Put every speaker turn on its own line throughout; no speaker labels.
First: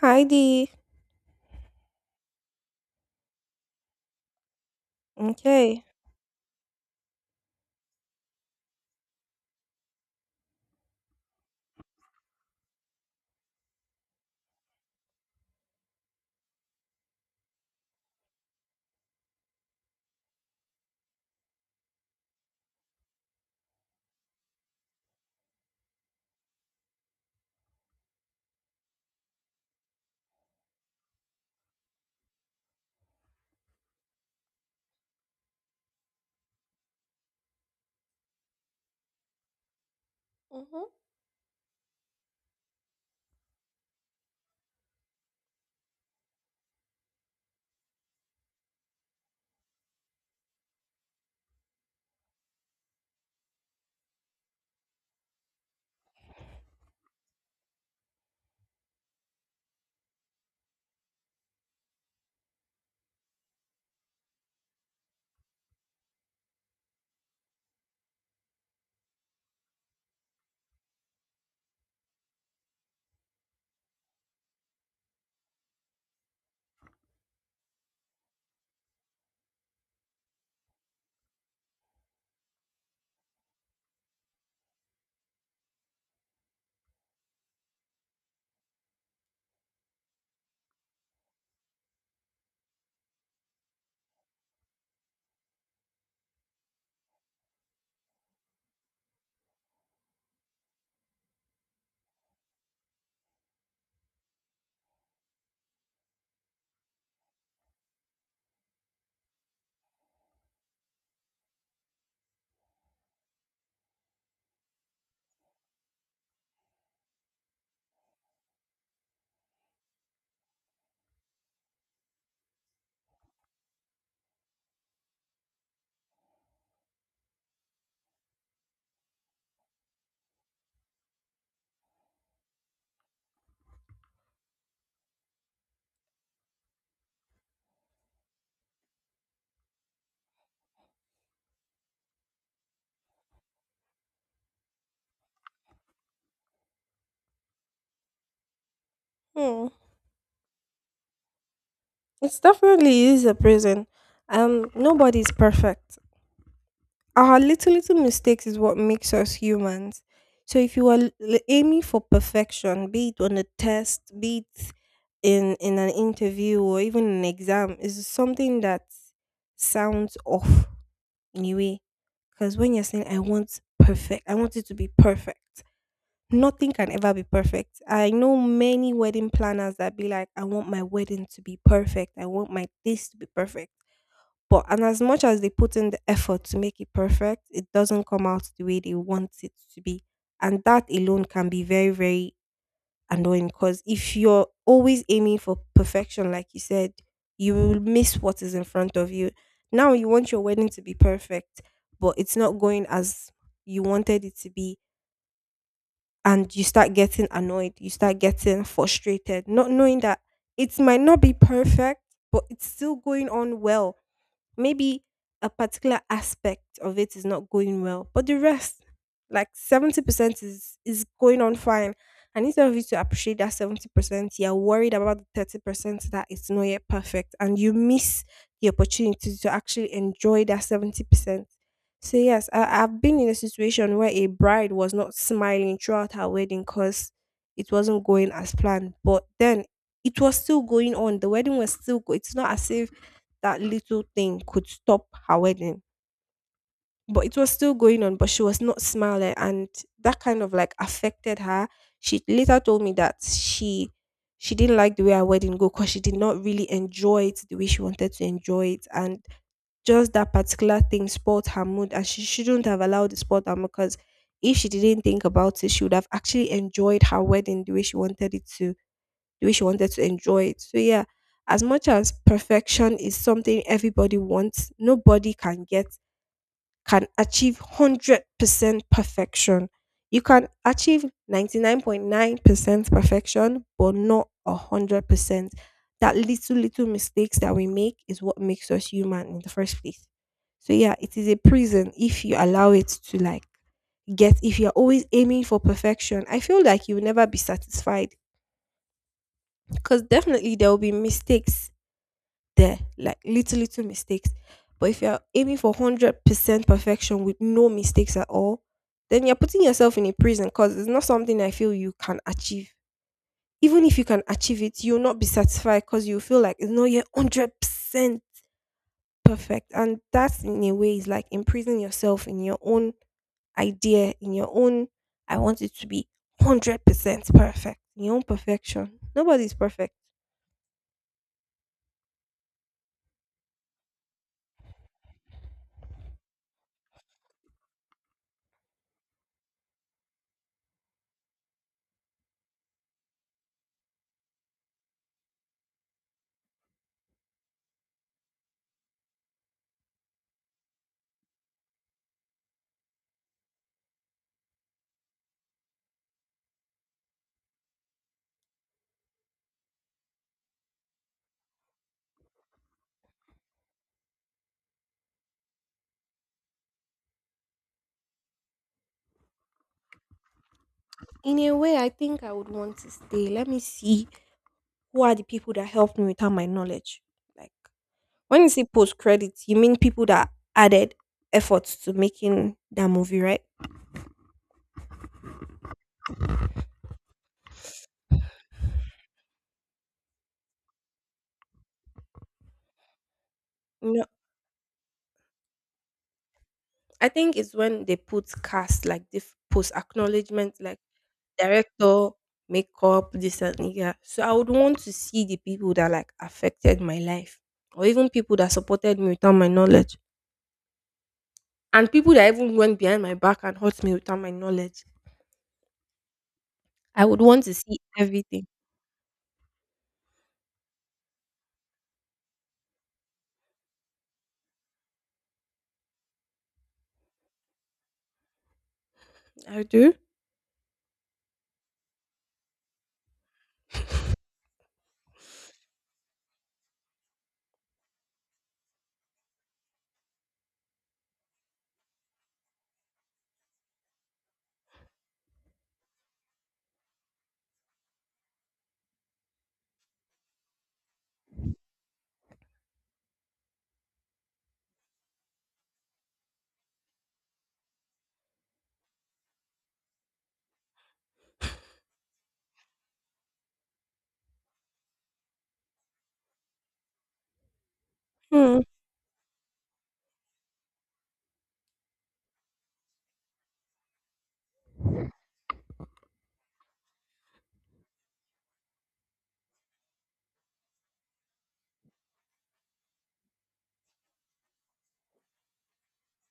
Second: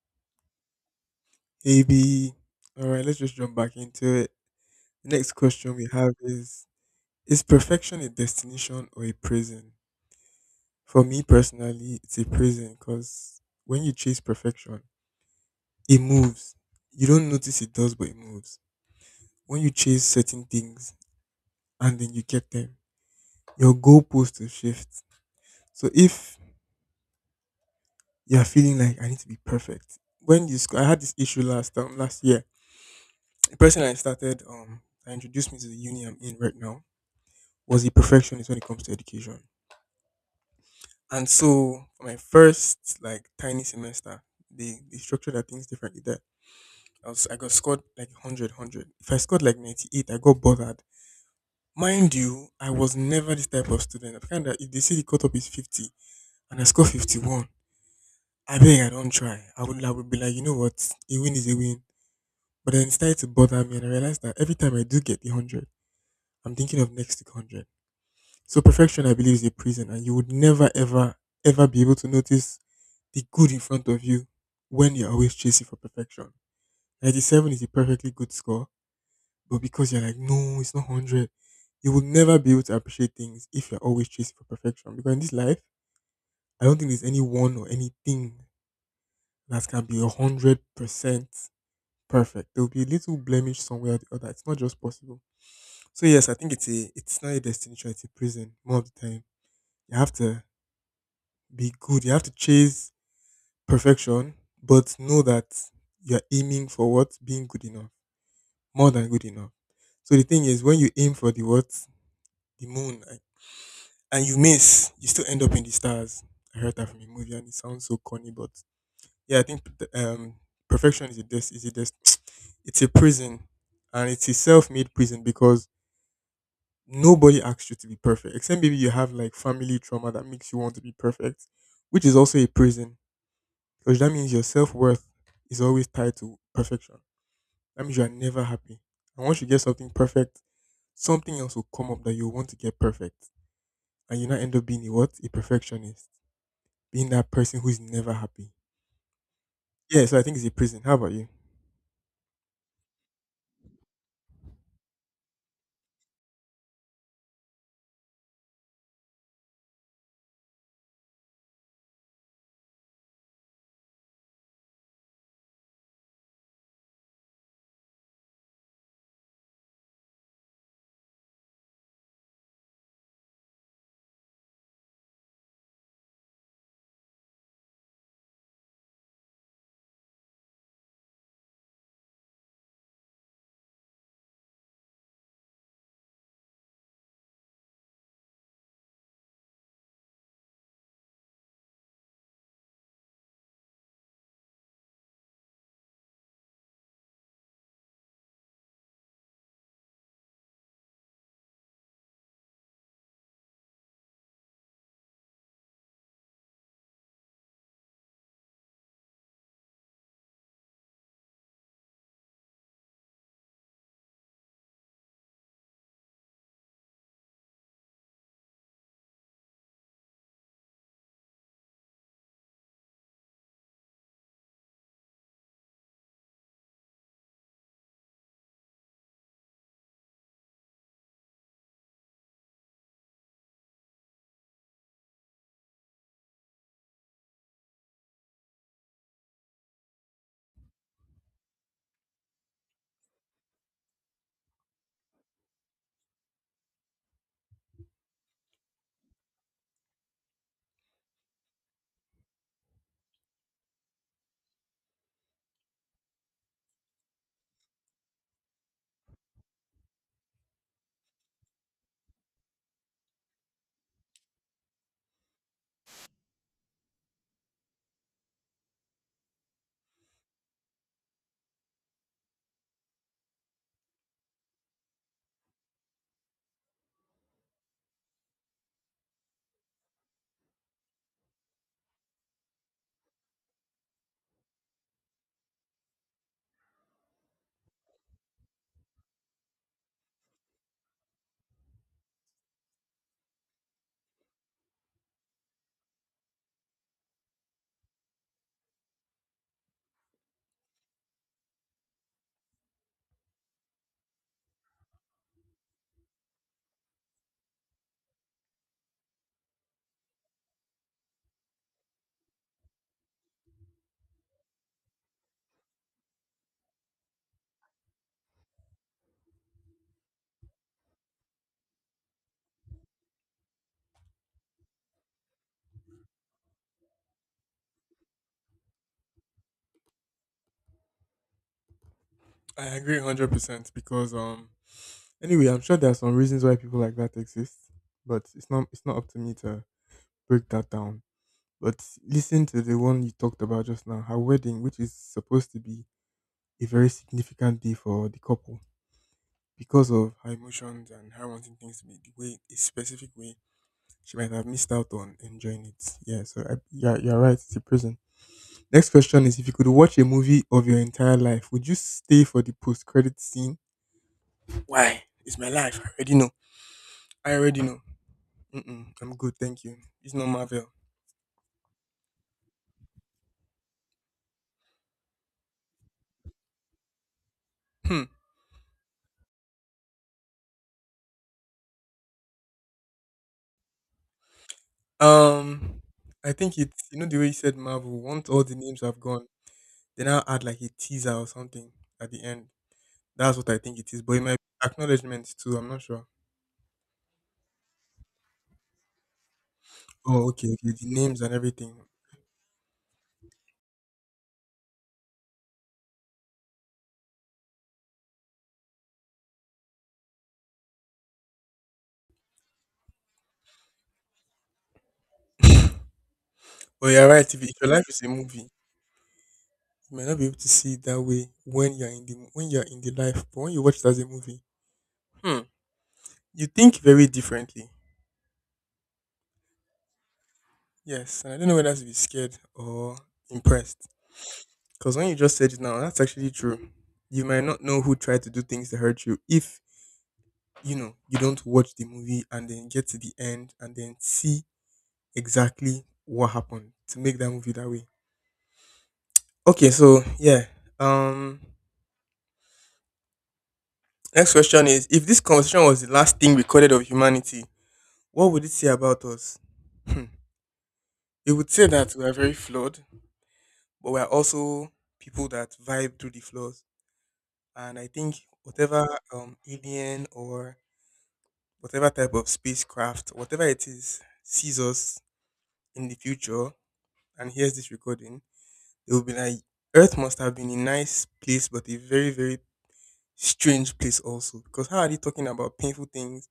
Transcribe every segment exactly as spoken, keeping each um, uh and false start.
Heidi.
A B. All right, let's just jump back into it. The next question
Okay.
we have is Is perfection a destination or a prison? For me personally, it's a prison because when you chase perfection, it moves. You don't notice it does, but it moves. When you chase certain things and then you get them, your goalpost will shift. So if you're feeling like I need to be perfect, when you sc- I had this issue last um, last year. The person I started um that introduced me to the uni I'm in right now was a perfectionist when it comes to education.
Mm-hmm.
And so for my first like tiny semester, they, they structured their things differently there. I was I got scored like a hundred If I scored like ninety-eight, I got bothered. Mind you, I was never this type of student. I kind of, if they see the cutoff is fifty and I score fifty-one, I beg I don't try. I would I would be like, you know what, a win is a win. But then it started to bother me, and I realized that every time I do get the one hundred, I'm thinking of next week one hundred. So perfection, I believe, is a prison, and you would never, ever, ever be able to notice the good in front of you when you're always chasing for perfection. ninety-seven is a perfectly good score, but because you're like, no, it's not one hundred, you will never be able to appreciate things if you're always chasing for perfection. Because in this life, I don't think there's any one or anything that can be one hundred percent perfect. There will be a little blemish somewhere or the other. It's not just possible. So, yes, I think it's a it's not a destination, it's a prison more of the time. You have to be good. You have to chase perfection, but know that you're aiming for what? Being good enough. More than good enough. So the thing is, when you aim for the what? The moon, and and you miss, you still end up in the stars. I heard that from a movie, and it sounds so corny, but yeah, I think p- um, perfection is a des- is a des- it's a prison, and it's a self-made prison because nobody asks you to be perfect, except maybe you have like family trauma that makes you want to be perfect, which is also a prison. Because that means your self worth is always tied to perfection. That means you are never happy. And once you get something perfect, something else will come up that you want to get perfect. And you now end up being a what? A perfectionist. Being that person who is never happy.
Hmm.
Yeah, so I think it's a prison. How about you?
It's definitely is a prison. Um, nobody's perfect. Our little little mistakes is what makes us humans. So if you are l- l- aiming for perfection, be it on a test, be it in in an interview or even an exam, is something that sounds off anyway. Because when you're saying I want perfect, I want it to be perfect. Nothing can ever be perfect. I know many wedding planners that be like, I want my wedding to be perfect. I want my this to be perfect. But and as much as they put in the effort to make it perfect, it doesn't come out the way they want it to be. And that alone can be very, very annoying because if you're always aiming for perfection, like you said, you will miss what is in front of you. Now you want your wedding to be perfect, but it's not going as you wanted it to be, and you start getting annoyed, you start getting frustrated, not knowing that it might not be perfect, but it's still going on well. Maybe a particular aspect of it is not going well, but the rest, like seventy percent is is going on fine. And instead of you to appreciate that seventy percent, you're worried about the thirty percent that it's not yet perfect. And you miss the opportunity to actually enjoy that seventy percent. So yes, I, I've been in a situation where a bride was not smiling throughout her wedding because it wasn't going as planned. But then it was still going on. The wedding was still go. It's not as if that little thing could stop her wedding. But it was still going on, but she was not smiling. And that kind of like affected her. She later told me that she she didn't like the way her wedding go because she did not really enjoy it the way she wanted to enjoy it. And just that particular thing spoiled her mood, and she shouldn't have allowed it spoil her mood because if she didn't think about it, she would have actually enjoyed her wedding the way she wanted it to the way she wanted to enjoy it. So yeah, as much as perfection is something everybody wants, nobody can get can achieve one hundred percent perfection. You can achieve ninety-nine point nine percent perfection, but not one hundred percent. That little, little mistakes that we make is what makes us human in the first place. So, yeah, it is a prison if you allow it to like get, if you're always aiming for perfection. I feel like you'll never be satisfied because definitely there will be mistakes there, like little little mistakes. But if you're aiming for one hundred percent perfection with no mistakes at all, then you're putting yourself in a prison because it's not something I feel you can achieve. Even if you can achieve it, you'll not be satisfied because you feel like it's not yet one hundred percent perfect, and that's in a way is like imprisoning yourself in your own idea, in your own. I want it to be one hundred percent perfect, in your own perfection. Nobody's perfect.
I agree one hundred percent because, um, anyway, I'm sure there are some reasons why people like that exist, but it's not, it's not up to me to break that down. But listen to the one you talked about just now, her wedding, which is supposed to be a very significant day for the couple. Because of her emotions and her wanting things to be the way a specific way, she might have missed out on enjoying it. Yeah, so I, yeah, you're right. It's a prison. Next question is: if you could watch a movie of your entire life, would you stay for the post-credit scene? Why? It's my life. I already know. I already know. Mm-mm, I'm good, thank you. It's not Marvel.
In a way, I think I would want to stay. Let me see who are the people that helped me without my knowledge. Like
Hmm.
when you say post credits, you mean people that added efforts to making that movie, right?
Um, I think it's you know the way you said Marvel. Once all the names have gone, they now add like a teaser or something at the end. That's what I think it is.
No,
But it might be acknowledgement too. I'm not sure.
I think it's when they put cast like this post
Oh, okay,
acknowledgement,
okay.
like
The names and everything.
director, makeup, this and yeah. So I would want to see the people that like affected my life, or even people that supported me without my knowledge, and people that even went behind my back and hurt me without my knowledge.
But
I
you're
would
right. If,
want
if
to
your
see
life is a
everything.
movie, you might not be able to see it that way when you're in the when you're in the life. But when you watch it as a movie, hmm, you think very differently.
I do.
Yes, and I don't know whether to be scared or impressed. Because when you just said it now, that's actually true. You might not know who tried to do things that hurt you if you know you don't watch the movie and then get to the end and then see exactly what happened to make that movie that way. Okay, so yeah, um, next question is if this conversation was the last thing recorded of humanity, what would it say about us? Hmm. It would say that we are very flawed, but we are also people that vibe through the flaws. And I think
Hmm.
whatever um, alien or whatever type of spacecraft, whatever it is, sees us in the future and hears this recording, they will be like, Earth must have been a nice place, but a very, very strange place also. Because how are they talking about painful things,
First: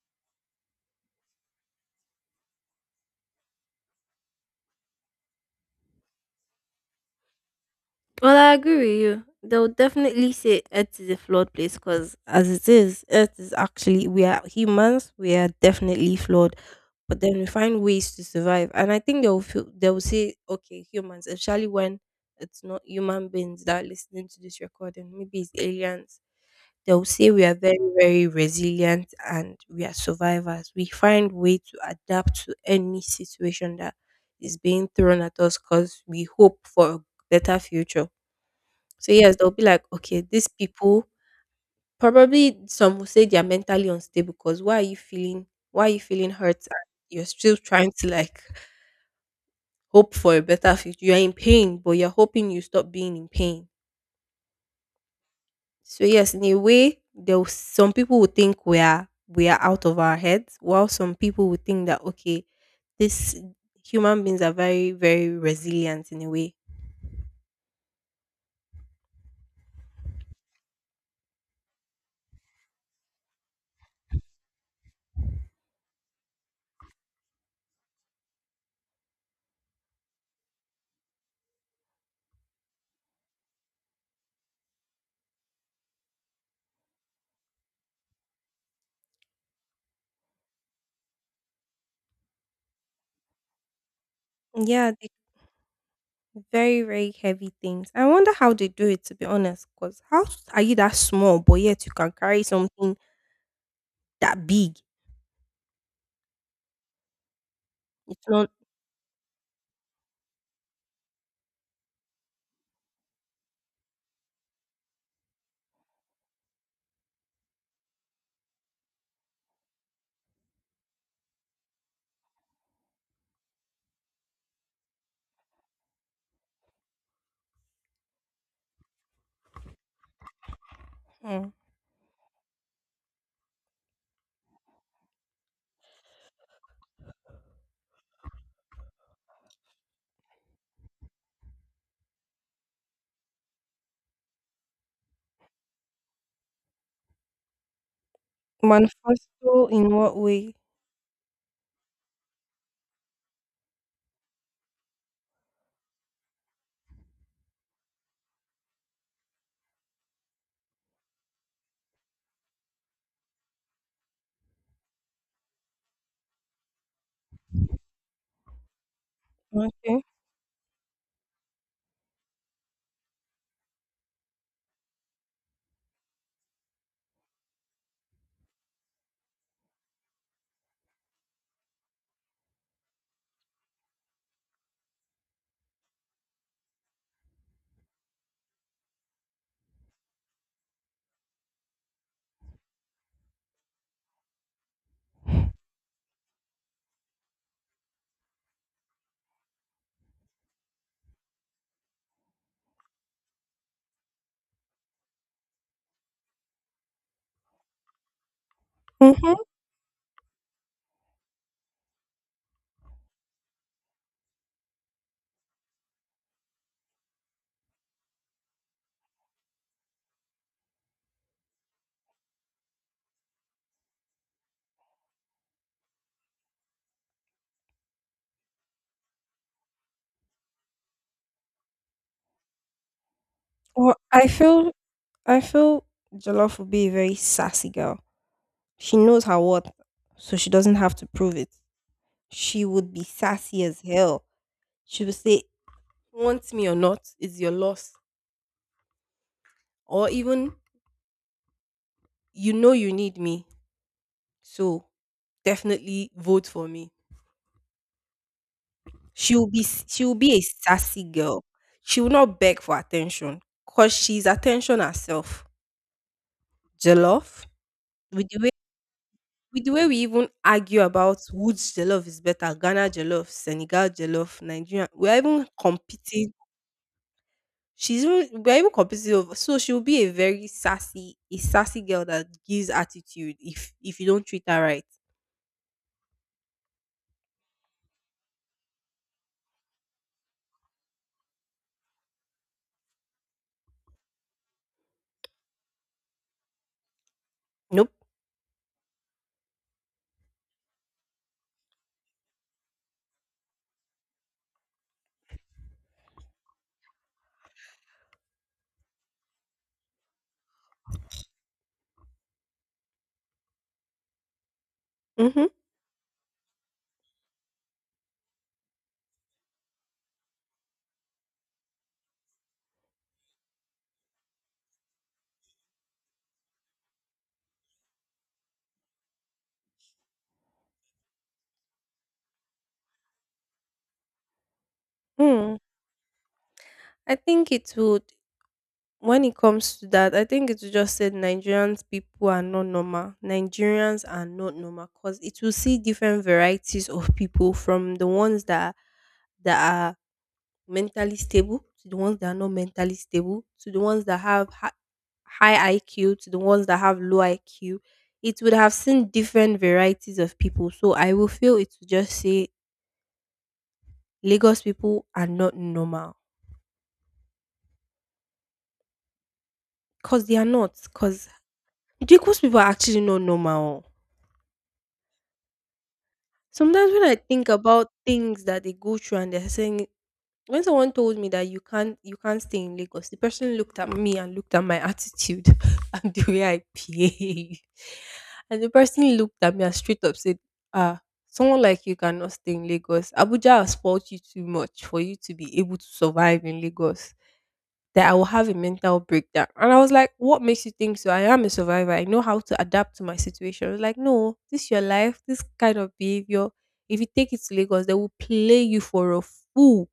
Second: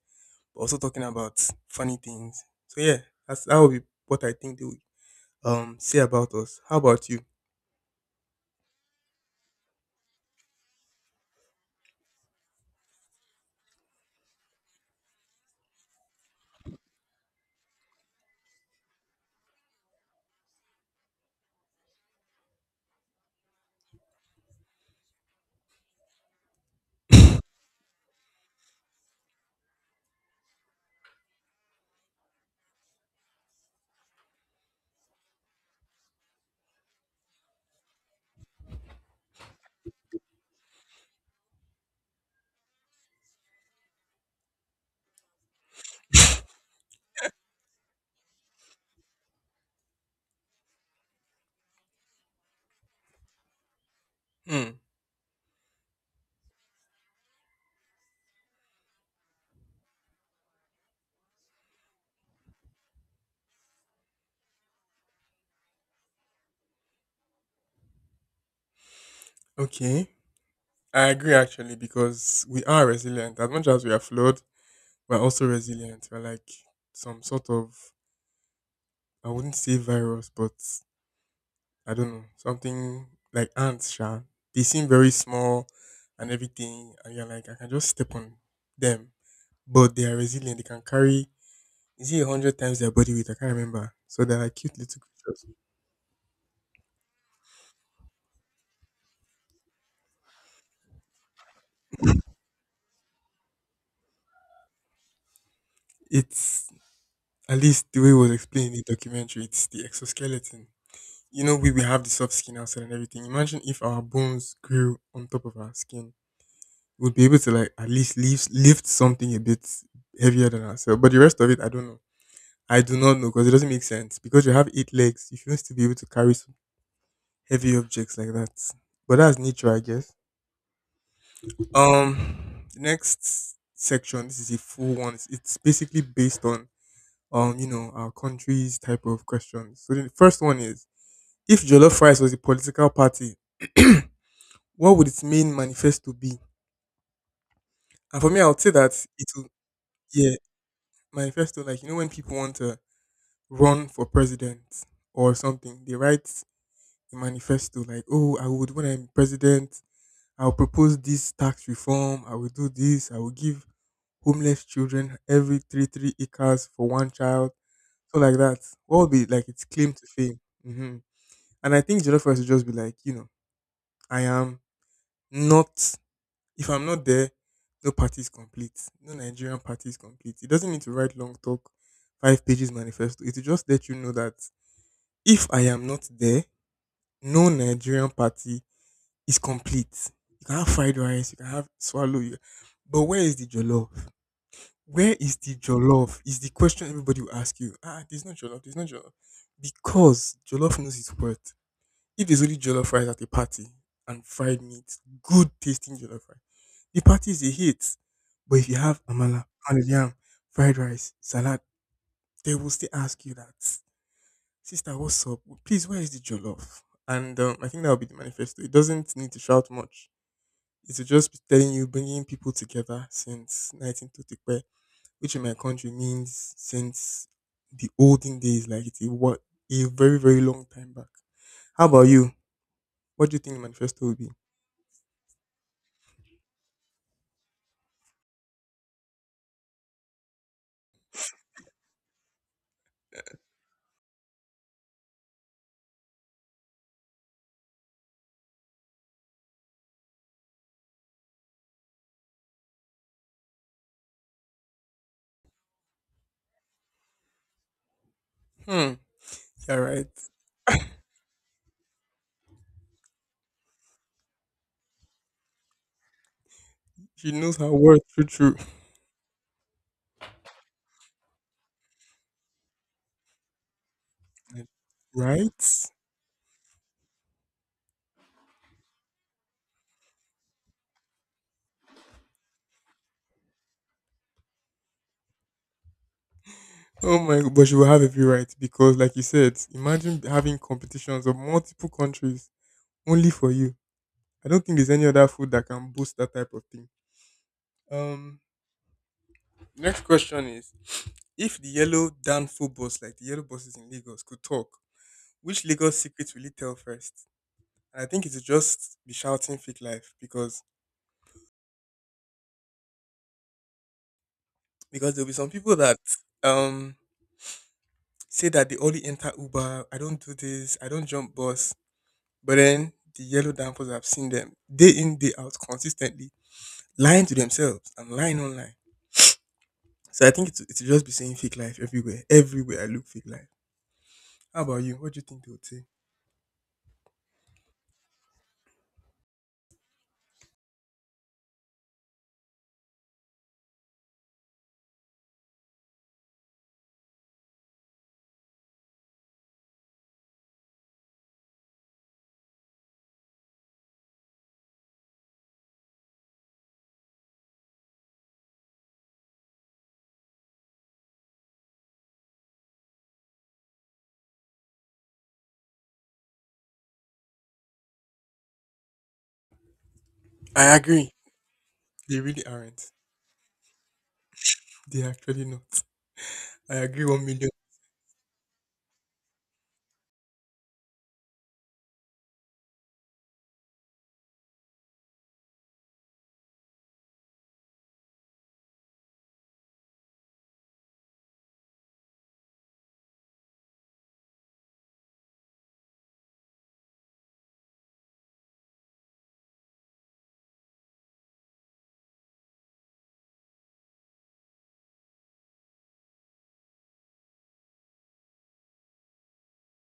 but also talking about funny things? So yeah, that's that would be what I think they would um say about us. How about you?
Well, I agree with you. They'll definitely say Earth is a flawed place because, as it is, Earth is actually, we are humans, we are definitely flawed. But then we find ways to survive. And I think they'll feel, they'll say, okay, humans, especially when it's not human beings that are listening to this recording, maybe it's aliens. They'll say we are very, very resilient and we are survivors. We find way to adapt to any situation that is being thrown at us because we hope for a better future. So yes, they'll be like, okay, these people probably some will say they are mentally unstable because why are you feeling why are you feeling hurt and you're still trying to like hope for a better future. You're in pain, but you're hoping you stop being in pain.
Hmm.
So yes, in a way, there was, some people would think we are we are out of our heads, while some people would think that okay, this human beings are very very resilient in a way.
Okay. I agree actually, because we are resilient. As much as we are flawed, we're also resilient. We're like some sort of, I wouldn't say virus, but I don't know, something like ants, sha. They seem very small and everything, and you're like, I can just step on them. But they are resilient, they can carry, is it a hundred times their body weight? I can't remember. So they're like cute
Yeah,
little
they
creatures.
very very heavy things. I wonder how they do it to be honest. Cause how s- are you that small, but yet you can carry something that big?
It's at least the way it
It's
was
not
explained in the documentary. It's the exoskeleton. You know, we we have the soft skin outside and everything. Imagine if our bones grew on top of our skin, we'd be able to like at least lift lift something a bit heavier than ourselves. But the rest of it, I don't know. I do not know because it doesn't make sense. Because you have eight legs, you shouldn't still be able to carry some heavy objects like that. But that's nature, I guess.
mm.
Um, the next section. This is a full one. It's it's basically based on um, you know, our country's type of questions. So the first one is, if Jollof Rice was a political party, what would its main manifesto be? And for me, I would say that it will,
Manifesto in what
yeah,
way?
manifesto, like, you know, when people want to run for president or something, they write a manifesto like, oh, I would, when I'm president, I'll propose this tax reform, I will do this, I will give homeless children every three, three acres for one child, so like that. What would be like its claim
Okay.
to fame? Hmm. And I think jollof rice will just be like, you know, I am not. If I'm not there, no party is complete. No Nigerian party is complete. It doesn't need to write long talk, five pages manifesto. It will just let you know that if I am not there, no Nigerian party is complete. You can have fried rice, you can have swallow, you but where is the jollof? Where is the jollof? Is the question everybody will ask you. Ah, there's no jollof. There's no jollof because jollof knows its worth. If there's only jollof rice at a party and fried meat, good tasting jollof rice, the party is a hit. But if you have
Mm-hmm.
amala, pounded yam, fried rice, salad, they will still ask you that, sister, what's up? Please, where is the jollof? And um, I think that will be the manifesto. It doesn't need to shout much. It will just be telling you, bringing people together since nineteen thirty, which in my country means since the olden days, like it's a, what, a very, very long time back. How about you? What do you think the
Well,
manifesto will
I
be?
feel I feel Jollof would be a very sassy girl. She knows her worth, so she doesn't have to prove it. She would be sassy as hell. She would say, Want me or not is your loss. Or even, You know you need me, so definitely vote for me.
Hmm.
She will be
Yeah,
she
right.
will be a sassy girl. She will not beg for attention because she's attention herself.
She
Jollof,
knows her worth, true,
with the way
true.
with the way we even argue about which jollof is better, Ghana jollof, Senegal jollof,
Like,
Nigeria, we are even
right?
competing, she's even, we're even competitive, so she'll be a very sassy a sassy girl that gives attitude if if you don't treat her right.
Oh my, but she will have every right because, like you said, imagine having competitions of multiple countries only for you. I don't think there's any other food that can boost that type of thing.
Nope.
Um, next question is: if the yellow Danfo bus, like the yellow buses in Lagos, could talk, which Lagos secret will it tell first? And I think it would just be shouting fake life, because because there'll be
Mm-hmm.
some people that um say that they only enter Uber, I don't do this, I don't jump bus. But then the yellow dampers, I've seen them day in, day out, consistently lying to themselves and lying online. So I think it's, it's just be saying fake life everywhere. Everywhere I look, fake life. How about you? What do you think they
Mm.
would say?
I think it would, when it comes to that, I think it would just say Nigerians, people are not normal. Nigerians are not normal because it will see different varieties of people from the ones that that are mentally stable, to the ones that are not mentally stable, to the ones that have hi- high I Q, to the ones that have low I Q. It would have seen different varieties of people. So I will feel it to just say Lagos people are not normal because they are not.
I agree.
Because
They
Lagos
really
people are
aren't.
actually not normal.
They are actually not. I
Sometimes when
agree
I
one million.
think about things that they go through, and they're saying when someone told me that you can't you can't stay in Lagos, the person looked at me and looked at my attitude and the way I behave. And the person looked at me and straight up said, Ah, someone like you cannot stay in Lagos. Abuja has fought you too much for you to be able to survive in Lagos. That I will have a mental breakdown. And I was like, What makes you think so? I am a survivor. I know how to adapt to my situation. I was like, No, this is your life, this kind of behavior. If you take it to Lagos, they will play you for a fool,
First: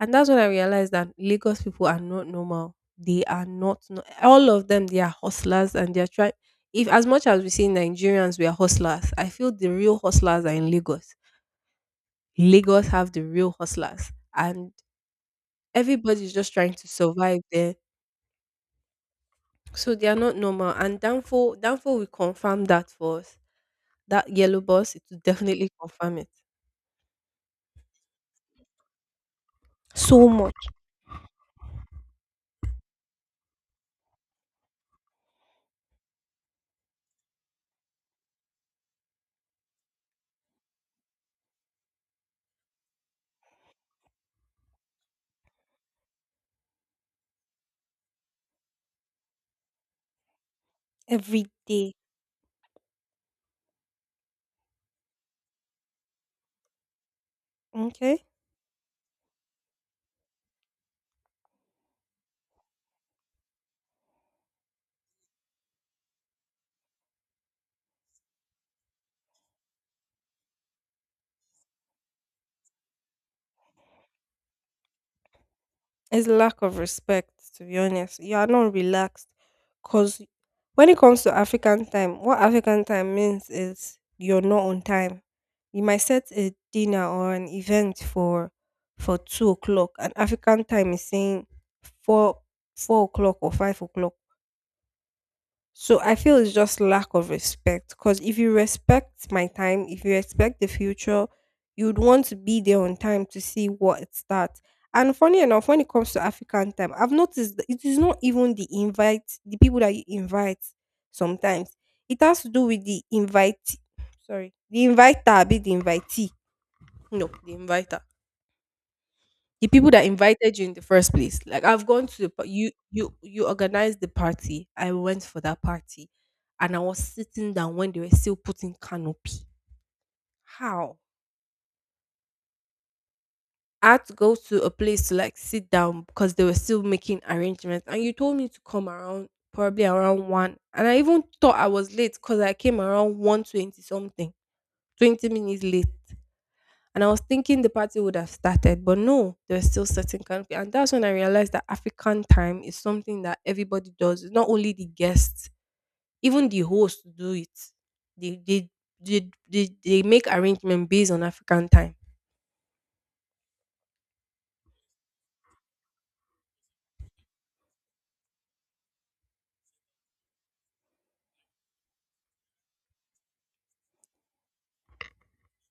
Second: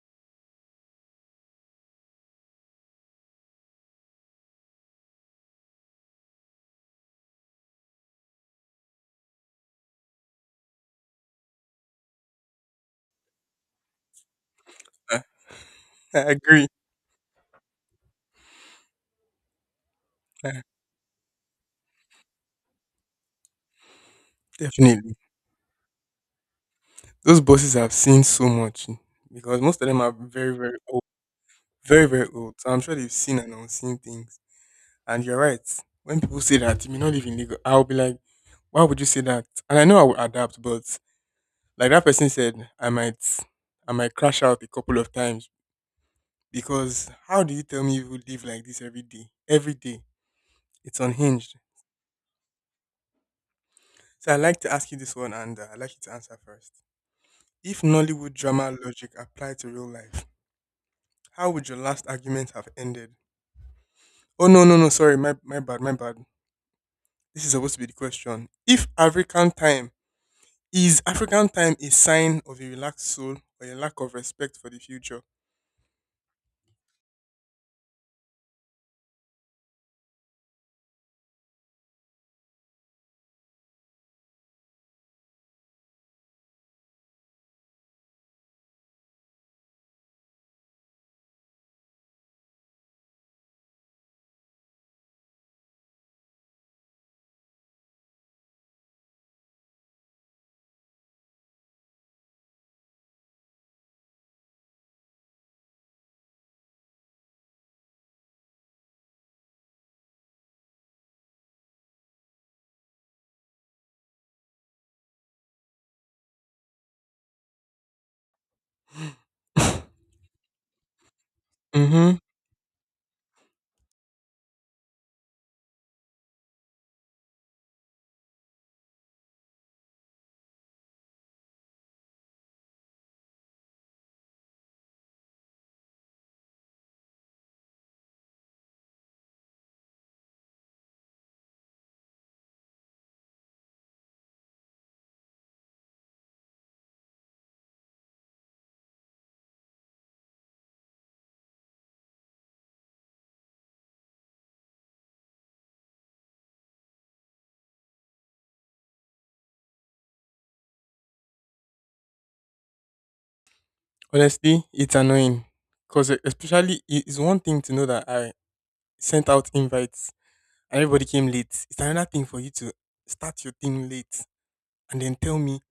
and that's when I realized that Lagos people are not normal. They are not no- all of them. They are hustlers, and they are trying. If as much as we see Nigerians, we are hustlers. I feel the real hustlers are in Lagos. Lagos have the real hustlers, and
I
everybody's just
agree.
trying to survive there. So they are not
Ah,
normal. And downfall, downfall will confirm that for us. That yellow bus, it
definitely.
will definitely confirm it.
Those bosses have seen so much because most of them are
So much
very, very old. Very, very old. So I'm sure they've seen and unseen things. And you're right. When people say that you may not live in Lagos, I'll be like, why would you say that? And I know I will adapt, but like that person said, I might I might crash out a couple of times because how do you tell me you live like this every day? Every day. It's
every
unhinged.
day.
So I like to ask you this one and uh, I'd like you to answer first. If
Okay.
Nollywood drama logic applied to real life, how would your last argument have ended? Oh, no, no, no, sorry, my my bad, my bad. This is supposed to be the question. If African time Is African time a sign of a relaxed soul or a lack of respect for the future?
It's lack of respect, to be honest. You are not relaxed. Because when it comes to African time, what African time means is you're not on time. You might set a dinner or an event for for two o'clock, and African time is saying four four o'clock or five o'clock. So I feel it's just lack of respect. Because if you respect my time, if you respect the future, you'd want to be there on time to see what it starts. And funny enough, when it comes to African time, I've noticed that it is not even the invite, the people that you invite sometimes. It has to do with the invite. Sorry. The inviter, be the invitee. No, the inviter the people that invited you in the first place. Like I've gone
Mm-hmm.
to the par- you you you organized the party. I went for that party, and I was sitting down when they were still putting canopy. How? I had to go to a place to like sit down because they were still making arrangements. And you told me to come around probably around one, and I even thought I was late because I came around one twenty something, twenty minutes late. And I was thinking the party would have started, but no, there's still certain country. And that's when I realized that African time is something that everybody does. It's not only the guests, even the hosts do it. They they they, they, they make arrangement based on African time.
Honestly, it's annoying. Because especially, i- it's one thing to know that I sent out invites and everybody came late. It's another thing for you to start your thing late and then tell me,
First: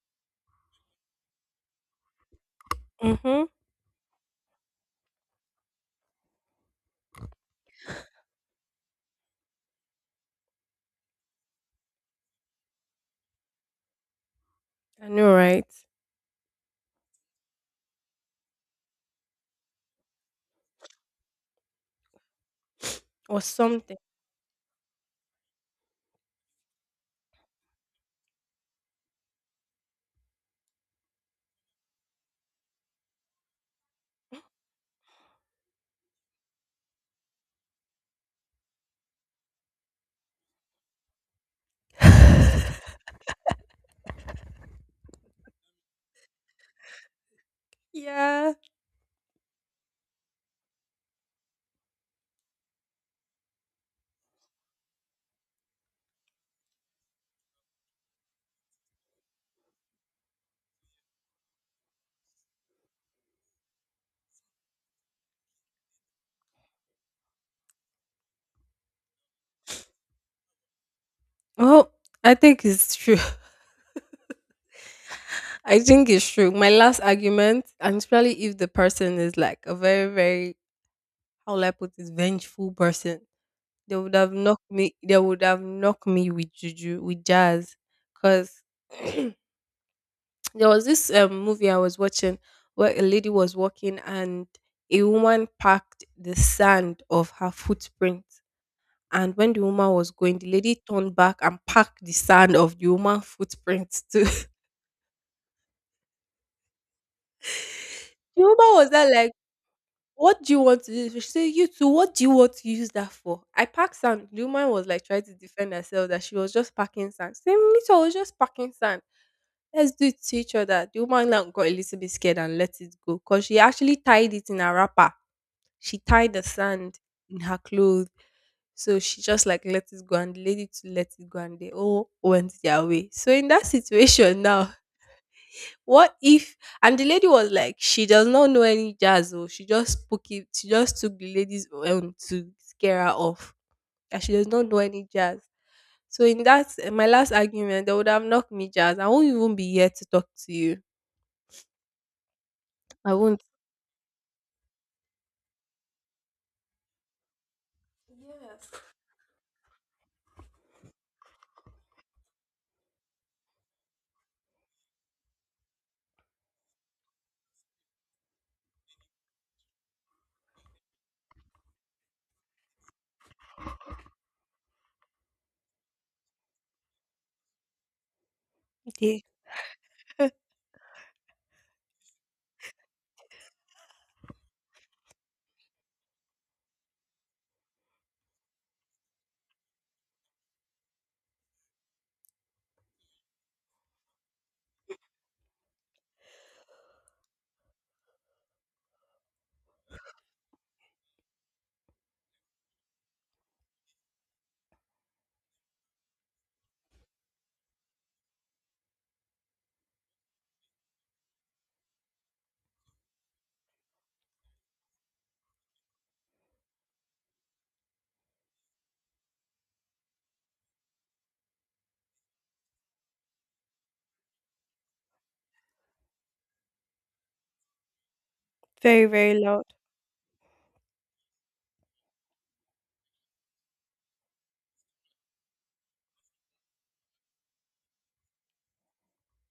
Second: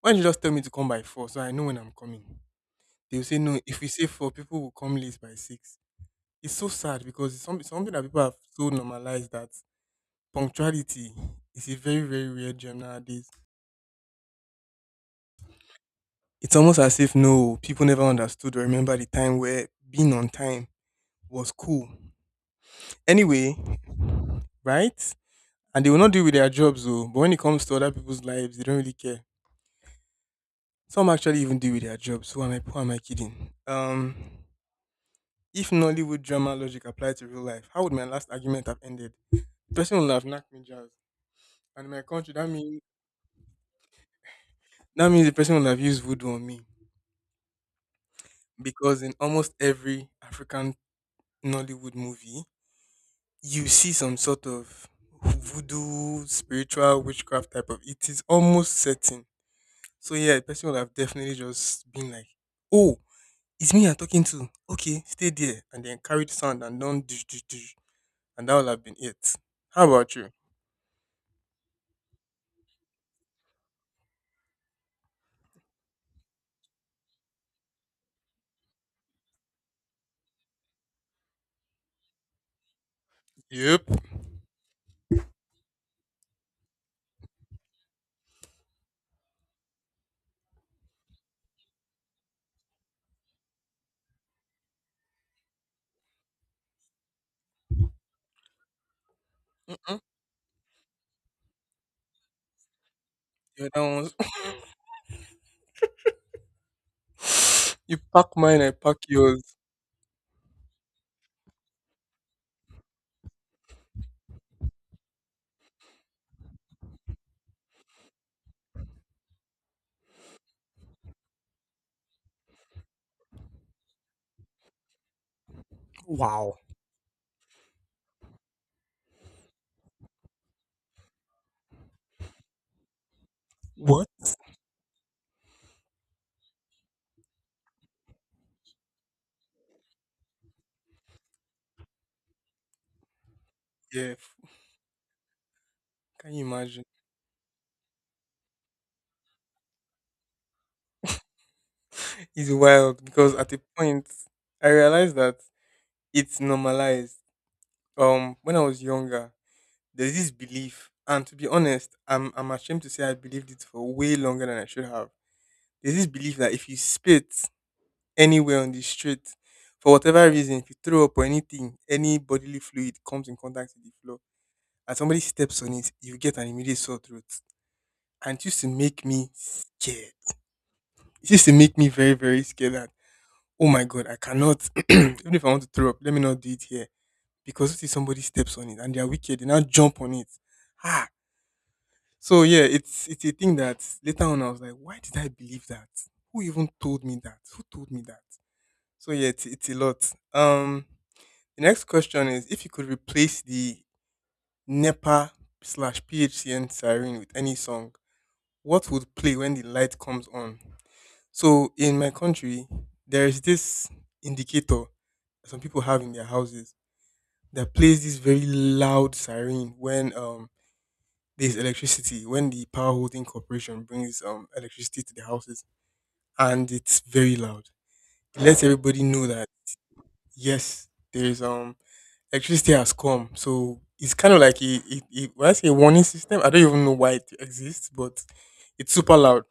why don't you just tell me to come by four so I know when I'm coming? They'll say,
Mm-hmm.
no, if we say four, people will come late by six. It's so sad because it's something, something that people have so normalized that punctuality is a very, very rare gem nowadays.
I know, right?
It's almost as if no, people never understood or remember the time where being on time was cool.
Or
Anyway,
something.
right? And they will not deal with their jobs though. But when it comes to other people's lives, they don't really care. Some actually even deal with their jobs. Who am I who am I kidding? Um if Nollywood drama logic applied to real life, how would my last argument have ended? The person would have knocked me jazz. And in my country that means that means the person would have used voodoo on me.
Yeah.
Because in almost every African Nollywood movie, you see some sort of voodoo, spiritual witchcraft type of it is almost certain. So yeah, the person would have definitely just been like, oh, it's me you're talking to. Okay, stay there, and then carried sound and done dish dish dish and that would have been it. How about you?
Well, I think it's true. I think it's true. My last argument, and especially if the person is like a very, very, how will I put this, vengeful person,
Yep.
they would have knocked me. They would have knocked me with juju with jazz, cause there was this um, movie I was watching where a lady was walking and a woman packed the sand of her footprint. And when the woman
Mm.
was going, the lady turned back and packed the sand of the woman's
The other
footprint
one
too.
you pack
The woman
mine, I
was
pack
there like,
yours.
what do you want to use? She said, you too, what do you want to use that for? I packed sand. The woman was like trying to defend herself that she was just packing sand. Same me too, I was just packing sand. Let's do it to each other." The woman now got a little bit scared and let it go, cause she actually tied it in a wrapper. She tied the
Wow.
sand in her clothes. So she just, like, let it go, and the lady to let it go, and they all went their way. So in that
What?
situation now, what if and the lady was like, she does not know any jazz oh, she just spoke it she just took the lady's own to scare her off,
Yeah.
and she does
F-
not know any jazz. So
Can
in
you
that
imagine?
eh, my last argument, they would have knocked me jazz. I won't even be here to talk to you.
It's wild
I
because
won't.
at a point I realized that it's normalized. Um, when I
Yes.
was younger, there's this belief, and to be honest, I'm I'm ashamed to say I believed it for way longer than I should have. There's this belief that if you spit anywhere on the street, for whatever reason, if you throw up or anything, any bodily fluid comes in contact with the floor, and somebody steps on it, you get an immediate sore throat. And it used to make
Okay.
me scared. It used to make me very, very scared that, oh my God, I cannot, even if I want to throw up, let me not do it here. Because if somebody steps on it and they are wicked, they now jump on it. Ah, so yeah, it's it's a thing that later on I was like, why did I believe that? Who even told me that? Who told me that? So yeah, it's, it's a lot. Um, the next question is, if you could replace the NEPA slash P H C N siren with any song, what would play when the light comes on? So in my country, there is this indicator that some people have in their houses that plays this very loud siren when um there's electricity, when the power holding corporation brings um electricity to the houses, and it's very loud. It lets everybody
Very,
know
very
that
loud.
yes, there's um electricity has come. So it's kind of like a, a, a when I say a warning system, I don't even know why it exists, but it's super loud.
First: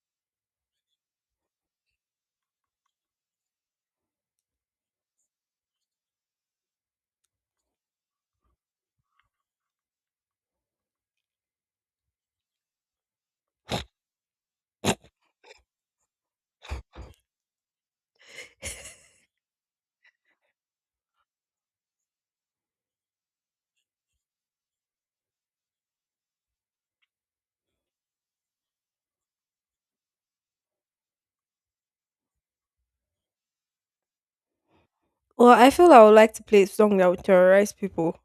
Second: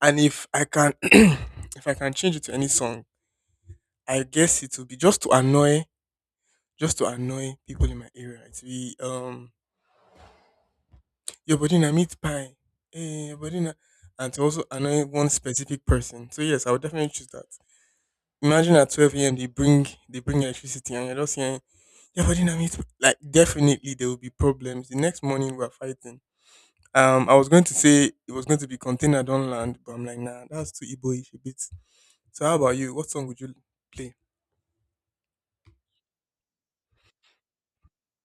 And if I can if I can change it to any song, I guess it will be just to annoy just to annoy people in my area. It will be um your body na meat pie. Eh, your body na and to also annoy one specific person. So yes, I would definitely choose that. Imagine at twelve A M they bring they bring electricity and you're just saying your body na meat pie." Like definitely there will be problems. The next morning we are fighting. Um I was going to say it was going to be container don't land, but I'm like nah that's too Igboish a bit. So how about you? What song would you play?
Well, I feel like I would like to play a song that would terrorize people.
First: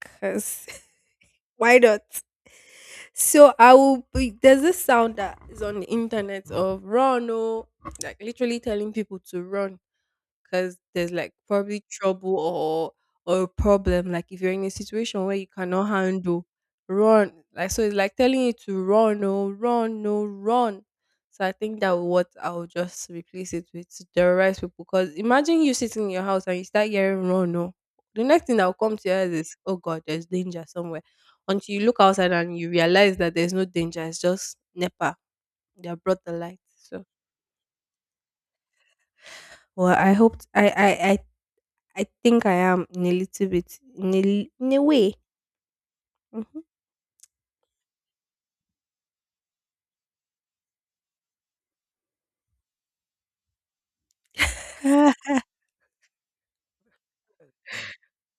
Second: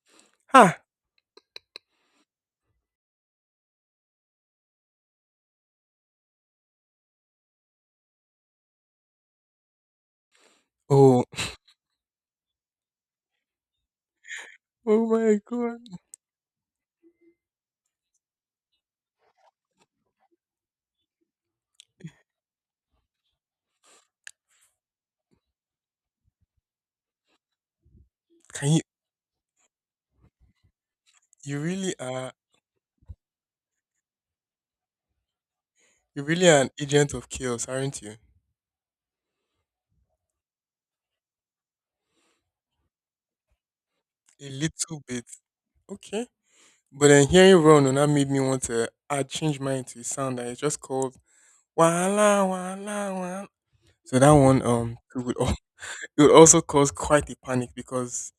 Because
Ha!
why not? So I will be, there's this sound that is on the internet of run oh, like literally telling people to run, because there's
Oh,
like probably trouble or or a problem. Like if you're in a
oh
situation where
my
you
god.
cannot handle, run. Like so, it's like telling you to run, no, run, no, run. So I think that what I'll just replace it with the rest people. Because imagine you sitting in your house and you start hearing run, no. The next thing that
Can
will
you
come to your head is, oh God, there's danger somewhere.
you
Until you
really
look
are
outside and you realize that there's no danger, it's just NEPA. They have
You
brought the
really
light.
are an
So
agent of chaos, aren't you?
well, I hope I I I I think I am in a little bit, in a,
A
li- in a
little
way.
bit. Okay.
Mhm.
But then hearing Ron now made me want to I changed mine to a sound that is just called Wala Wala Wala. So that one um
Ah,
it would, al- it would also cause quite a panic because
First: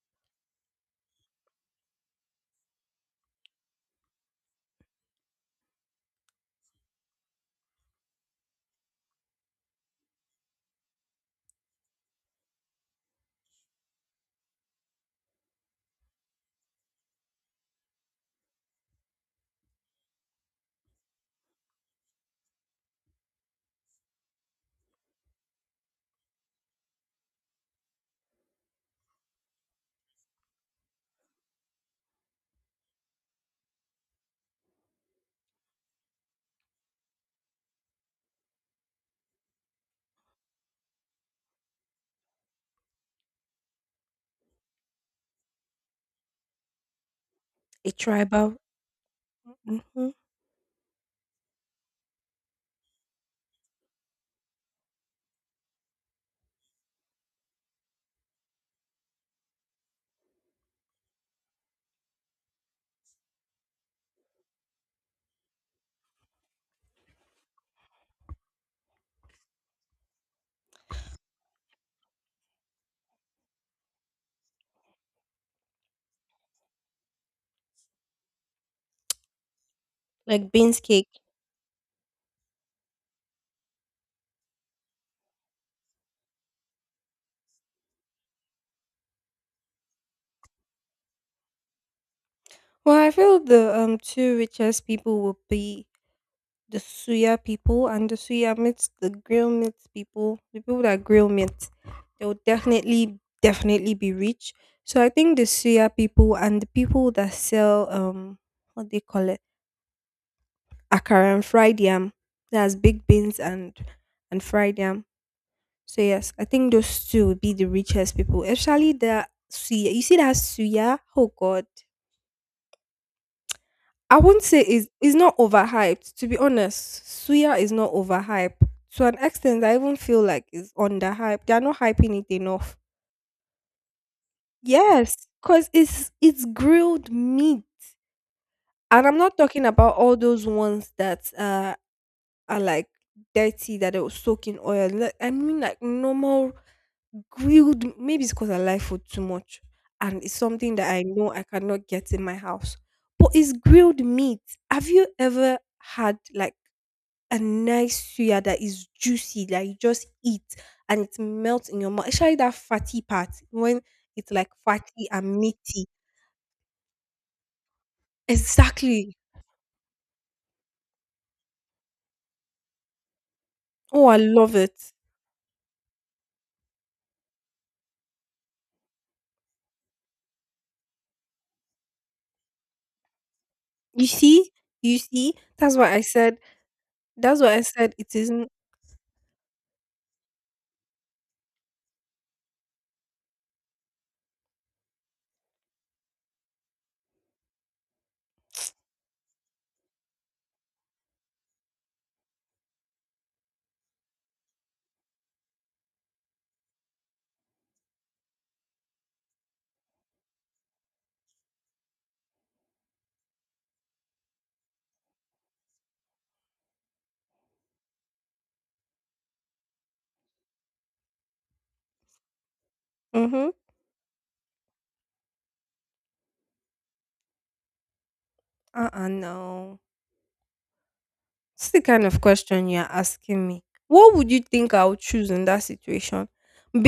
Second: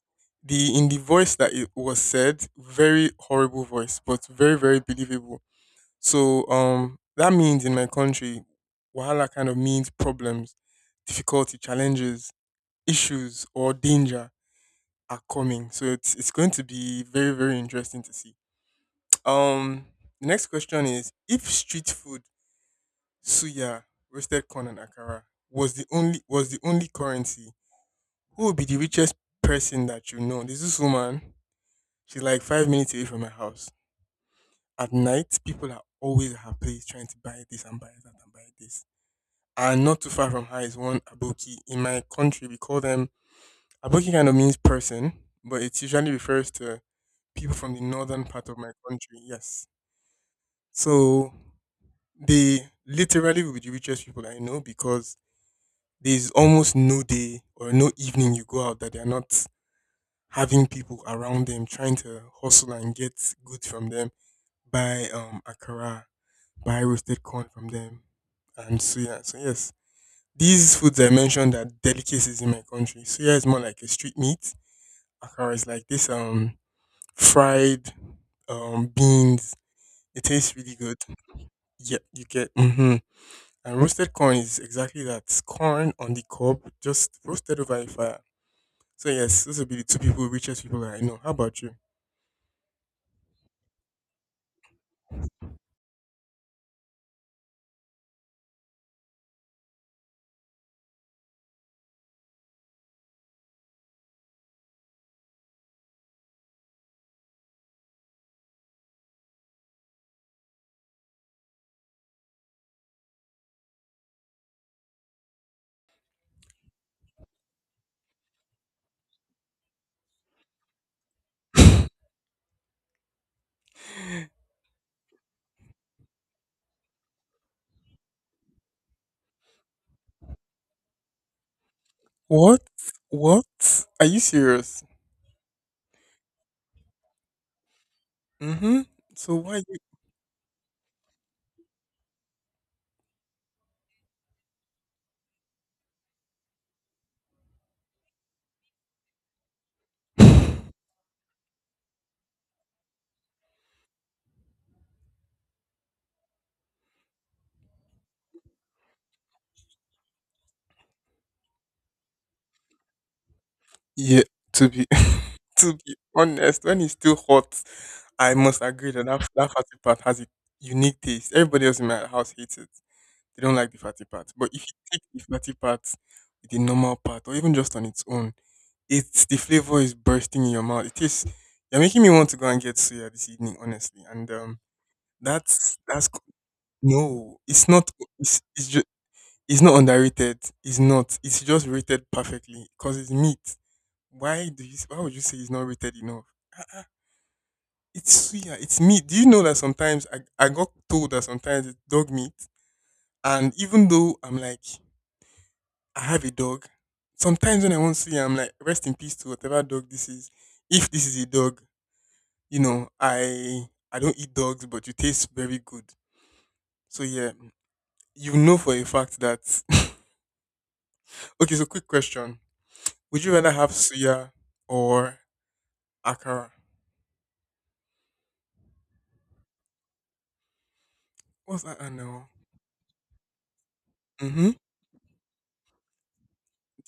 the in the voice that it was said, very horrible voice, but very, very believable. So um that means in my country, Wahala kind of means problems, difficulty, challenges, issues or danger are coming. So it's it's going to be very, very interesting to see. Um, the next question is: if street food, suya, roasted corn, and akara was the only was the only currency, who would be the richest person that you know? There's this woman. She's like five minutes away from my house. At night, people are always at her place trying to buy this and buy that and buy this. And not too far from her is one aboki. In my country, we call them aboki. Kind of means person, but it usually refers to people from the
a
northern part
tribal,
of my country. Yes.
mhm,
So they literally will be the richest people I know because there's almost no day or no evening you go out that they're not having people around them trying to hustle and get goods from them, buy um akara, buy roasted corn from them, and so yeah. So yes, these foods I mentioned are delicacies in my country. Suya is more like a street meat. Akara is like this um fried um beans. It
like
tastes really
beans
good.
cake.
Yeah, you get. Mhm. And roasted corn is exactly that. Corn on the cob, just roasted over a fire. So yes, those will be the two people, richest people that I know. How about you?
Well, I feel the um two richest people would be the suya people and the suya meats, the grill meat people, the people that grill meat. They will definitely, definitely be rich. So I think the suya people and the people that sell um what they call it, akara and fried yam. That's big beans and and fried yam. So yes, I think those two would be the richest people. Actually, the Suya, you see that Suya? Oh God, I won't say is is not overhyped. To be honest, Suya is not overhyped. To an extent, I even feel like it's underhyped. They are not hyping it
What?
enough.
What? Are you serious?
Yes, cause it's it's grilled meat,
Mm-hmm.
and I'm
So
not
why
talking
you
about all those ones that uh are like dirty that they will soak in oil. Like, I mean, like normal grilled maybe it's because I like food too much and it's something that I know I cannot get in my house. But it's grilled meat. Have you ever had like a nice suya that is juicy, that you just eat and it melts in your mouth? Especially that fatty part when
Yeah,
it's like
to be
fatty and
to
meaty.
be honest, when it's still hot, I must agree that
Exactly.
that, that fatty part has a unique taste. Everybody else in my house hates it. They don't like the fatty
Oh, I
part. But
love
if you
it.
take the fatty part with the normal part or even just on its own, It's the flavor is bursting in your mouth. It is. You're making me want to go and get suya this evening, honestly.
You
And um,
see? You see?
that's
That's why I
that's c-
said
no.
that's why I
It's not.
said it
It's
isn't
it's just. It's not underrated. It's not. It's just rated perfectly because it's meat. Why do you? s- Why would you say it's not rated enough? Uh-uh. It's suya. It's meat. Do you know that sometimes I I got told that sometimes it's dog meat, and even though I'm like I have a dog, sometimes when I want suya, I'm like rest in peace to whatever dog this is. If this is a dog, you know, I I don't eat dogs, but you taste very good. So yeah, you know for a fact that. okay, so quick question: would you
mm-hmm.
rather have suya or akara?
Uh-uh, no.
What's
It's
that?
the
I
kind of
know.
question you're asking me. What would you
Mm-hmm.
think I would choose in that situation?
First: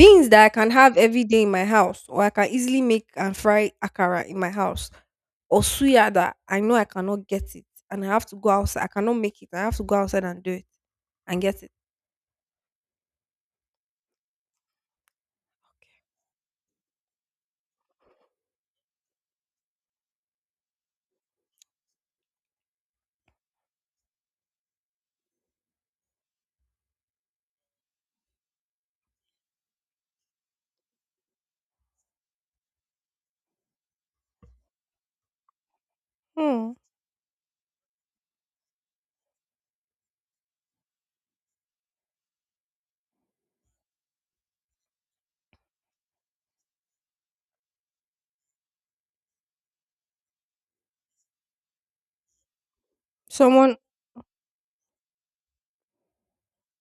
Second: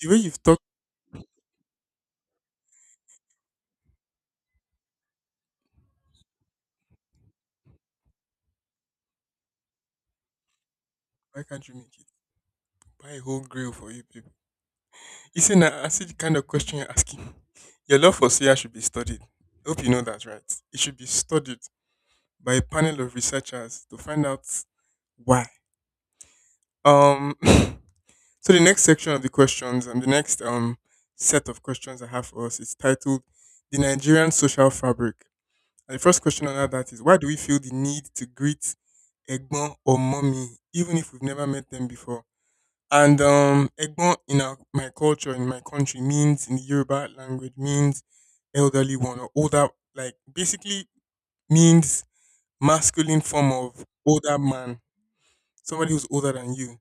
The way you've
that I
talked,
can have every day in my house, or I can easily make and fry akara in my house, or suya that I know I cannot get it and I have to go outside. I cannot make it. I have to go outside and do it and
why
get
can't
it.
you make it? Buy a whole grill for you people. It's an acid kind of question you're asking. Your love for suya should be studied. I hope you know that, right? It should be studied by a panel of researchers to find out why. Um. So the next section of the questions and the next um set of questions I have for us is titled "The Nigerian Social Fabric." And the first question under
Hmm.
that is why do we feel the need to greet Egbon or Mommy even if we've never met them before? And um, Egbon in our, my culture in my country means in the Yoruba language means elderly one or older, like basically means masculine form
Someone,
of older man, somebody who's older than you.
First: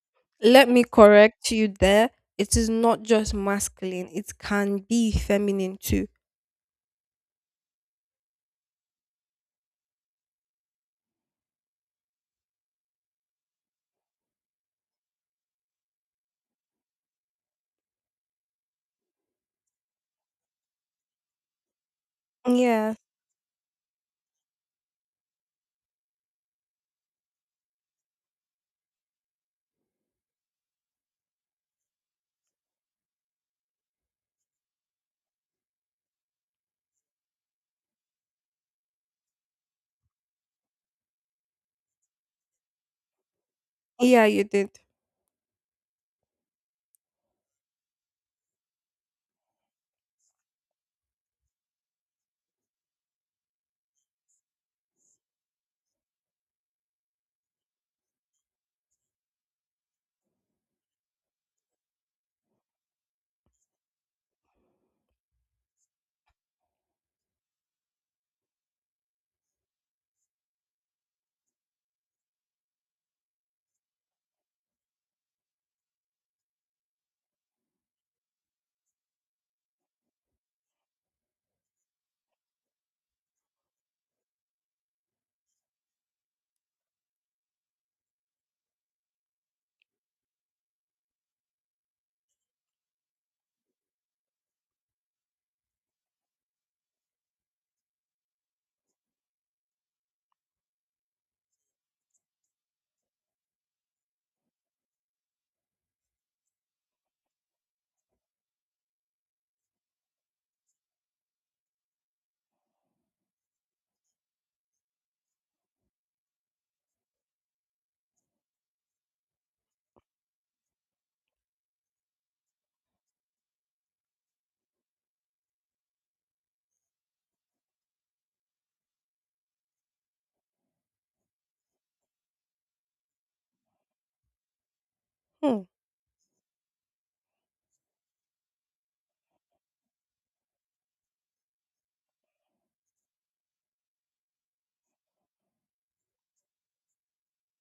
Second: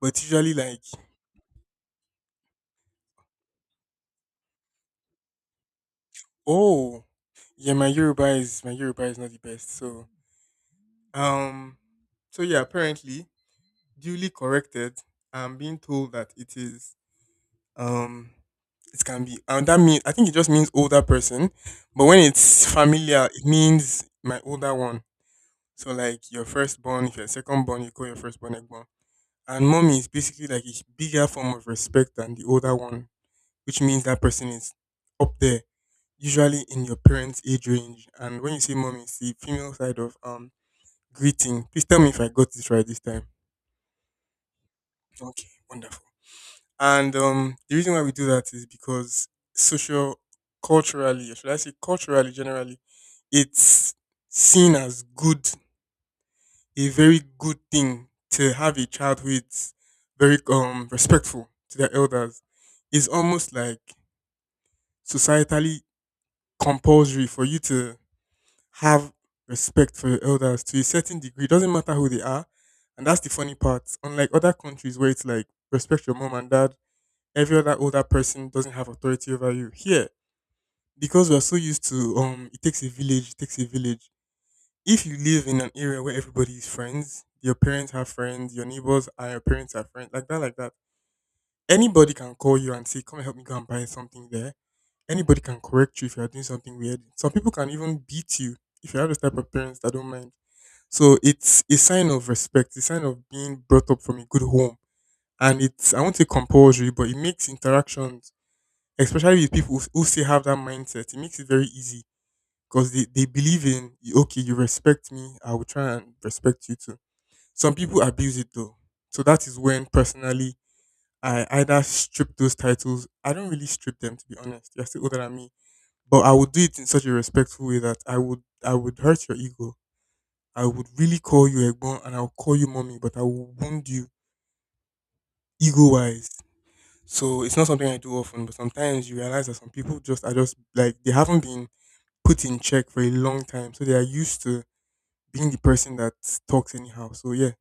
But it's usually
let
like
me correct you there. It is not just masculine, it can be feminine too.
oh yeah, my Yoruba is my Yoruba is not the best. So um so yeah, apparently duly corrected, I'm being told that it is um it can be and that means I think it just means older person. But when it's
Yeah.
familiar, it means my older one. So like your firstborn, if you're secondborn, you call your firstborn Egbon. And mommy is basically like a bigger form of respect than the older one, which means that person is up there, usually in your parents' age range. And when you say mommy, it's the female side of um greeting. Please tell me if I got this right this time.
Yeah, you did.
Okay, wonderful. And um, The reason why we do that is because social, culturally, or should I say culturally, generally, it's seen as good, a very good thing to have a child who is very um respectful to their elders. It's almost like societally compulsory for you to have respect for your elders to a certain degree. It doesn't matter who they are. And that's the funny part. Unlike other countries where it's like respect your mom and dad, every other older person doesn't have authority over you. Here, because we're so used to um it takes a village, it takes a village. If you live in an area where everybody is friends, your parents have friends, your neighbors and your parents are friends, like that, like that. Anybody can call you and say, come help me go and buy something there. Anybody can correct you if you are doing something weird. Some people can even beat you if you have this type of parents that don't mind. So it's a sign of respect, a sign of being brought up from a good home. And it's, I won't say compulsory, but it makes interactions, especially with people who who still have that mindset, it makes it very easy because they, they believe in, okay, you respect me, I will try and respect you too. Some people abuse it though. So that is when personally I either strip those titles. I don't really strip them, to be honest. You're still older than me. But I would do it in such a respectful way that I would I would hurt your ego. I would really call you Egbon and I'll call you mommy, but I will wound you
Hmm.
ego wise. So it's not something I do often, but sometimes you realize that some people just are just like they haven't been put in check for a long time. So they are used to being the person that talks anyhow. So yeah,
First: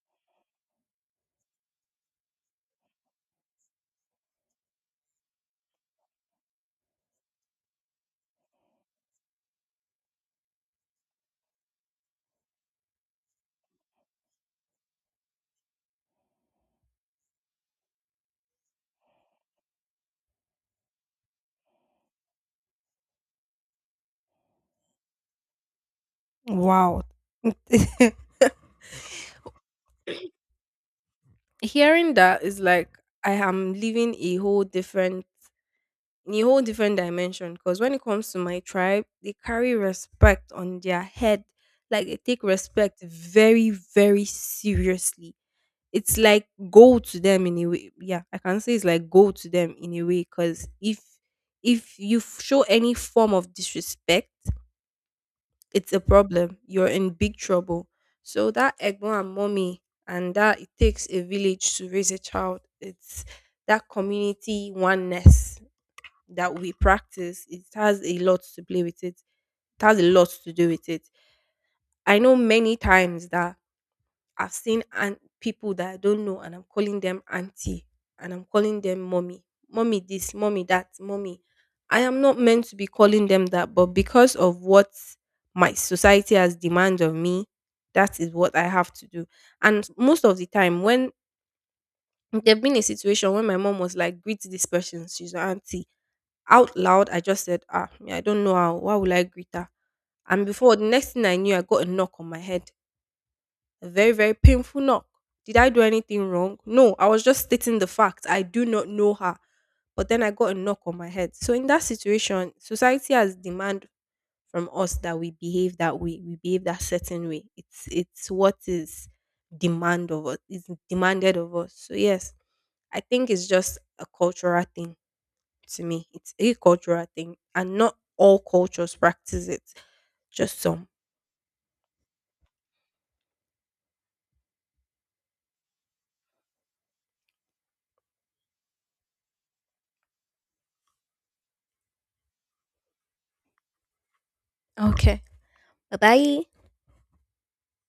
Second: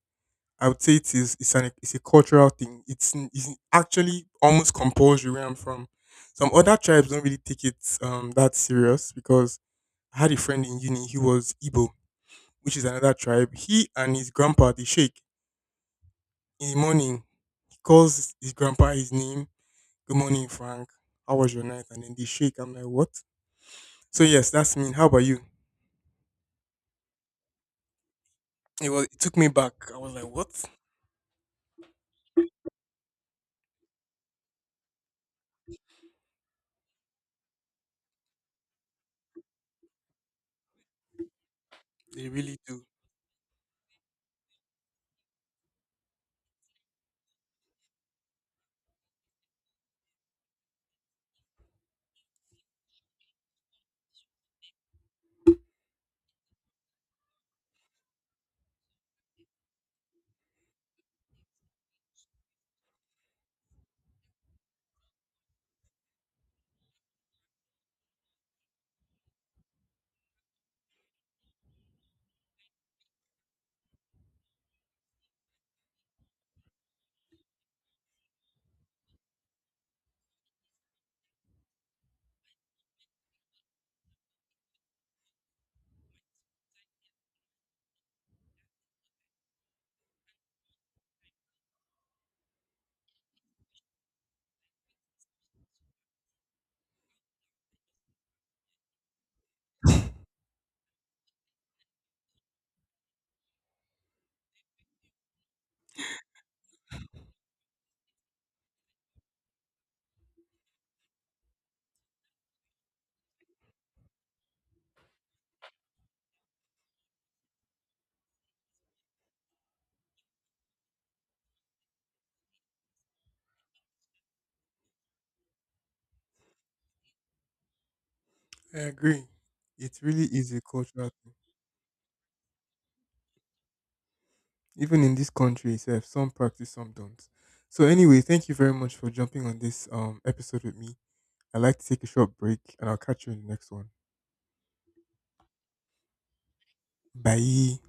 I would say it is it's an it's a cultural thing. It's n- it's actually almost compulsory where I'm from. Some other tribes don't really take it um that serious because I had a friend in uni, he was Igbo, which is another tribe. He and his grandpa, they shake in the morning, calls his grandpa his name. Good morning, Frank. How was your night? And then they shake. I'm like, what? So yes, that's mean. How about you?
Wow.
It was. It took me back. I was like, what?
Hearing that is like I am living a whole different a whole different dimension because when it comes to my tribe, they carry respect on their head. Like they
They
take
really do.
respect very, very seriously. It's like gold to them in a way. Yeah, I can say it's like gold to them in a way because if if you f- show any form of disrespect it's a problem. You're in big trouble. So that egbon and mommy and that it takes a village to raise a child. It's that community oneness that we practice. It has a lot to play with it. It has a lot to do with it. I know many times that I've seen aunt people that I don't know and I'm calling them auntie and I'm calling them mommy. Mommy this, mommy that, mommy. I am not meant to be calling them that, but because of what my society has demand of me, that is what I have to do. And most of the time when there've been a situation when my mom was like, greet this person, she's your auntie. Out loud, I just said, ah, me, I don't know how, why will I greet her? And before the next thing I knew, I got a knock on my head, a very, very painful knock. Did I do anything wrong? No, I was just stating the fact. I do not know her. But then I got a knock on my head. So in that situation, society has demand from us that we behave that way, we behave that certain way. It's it's what is demand of us, is demanded of us. So yes, I think it's just a cultural thing to me. It's a cultural thing, and not all
I
cultures
agree.
practice it.
It really is a
Just some.
cultural thing. Even in this country itself, some practice, some don't. So anyway, thank you very much for jumping on this um episode with me. I'd like to take a short break, and I'll catch you in the next one.
Okay. Bye bye.
Bye.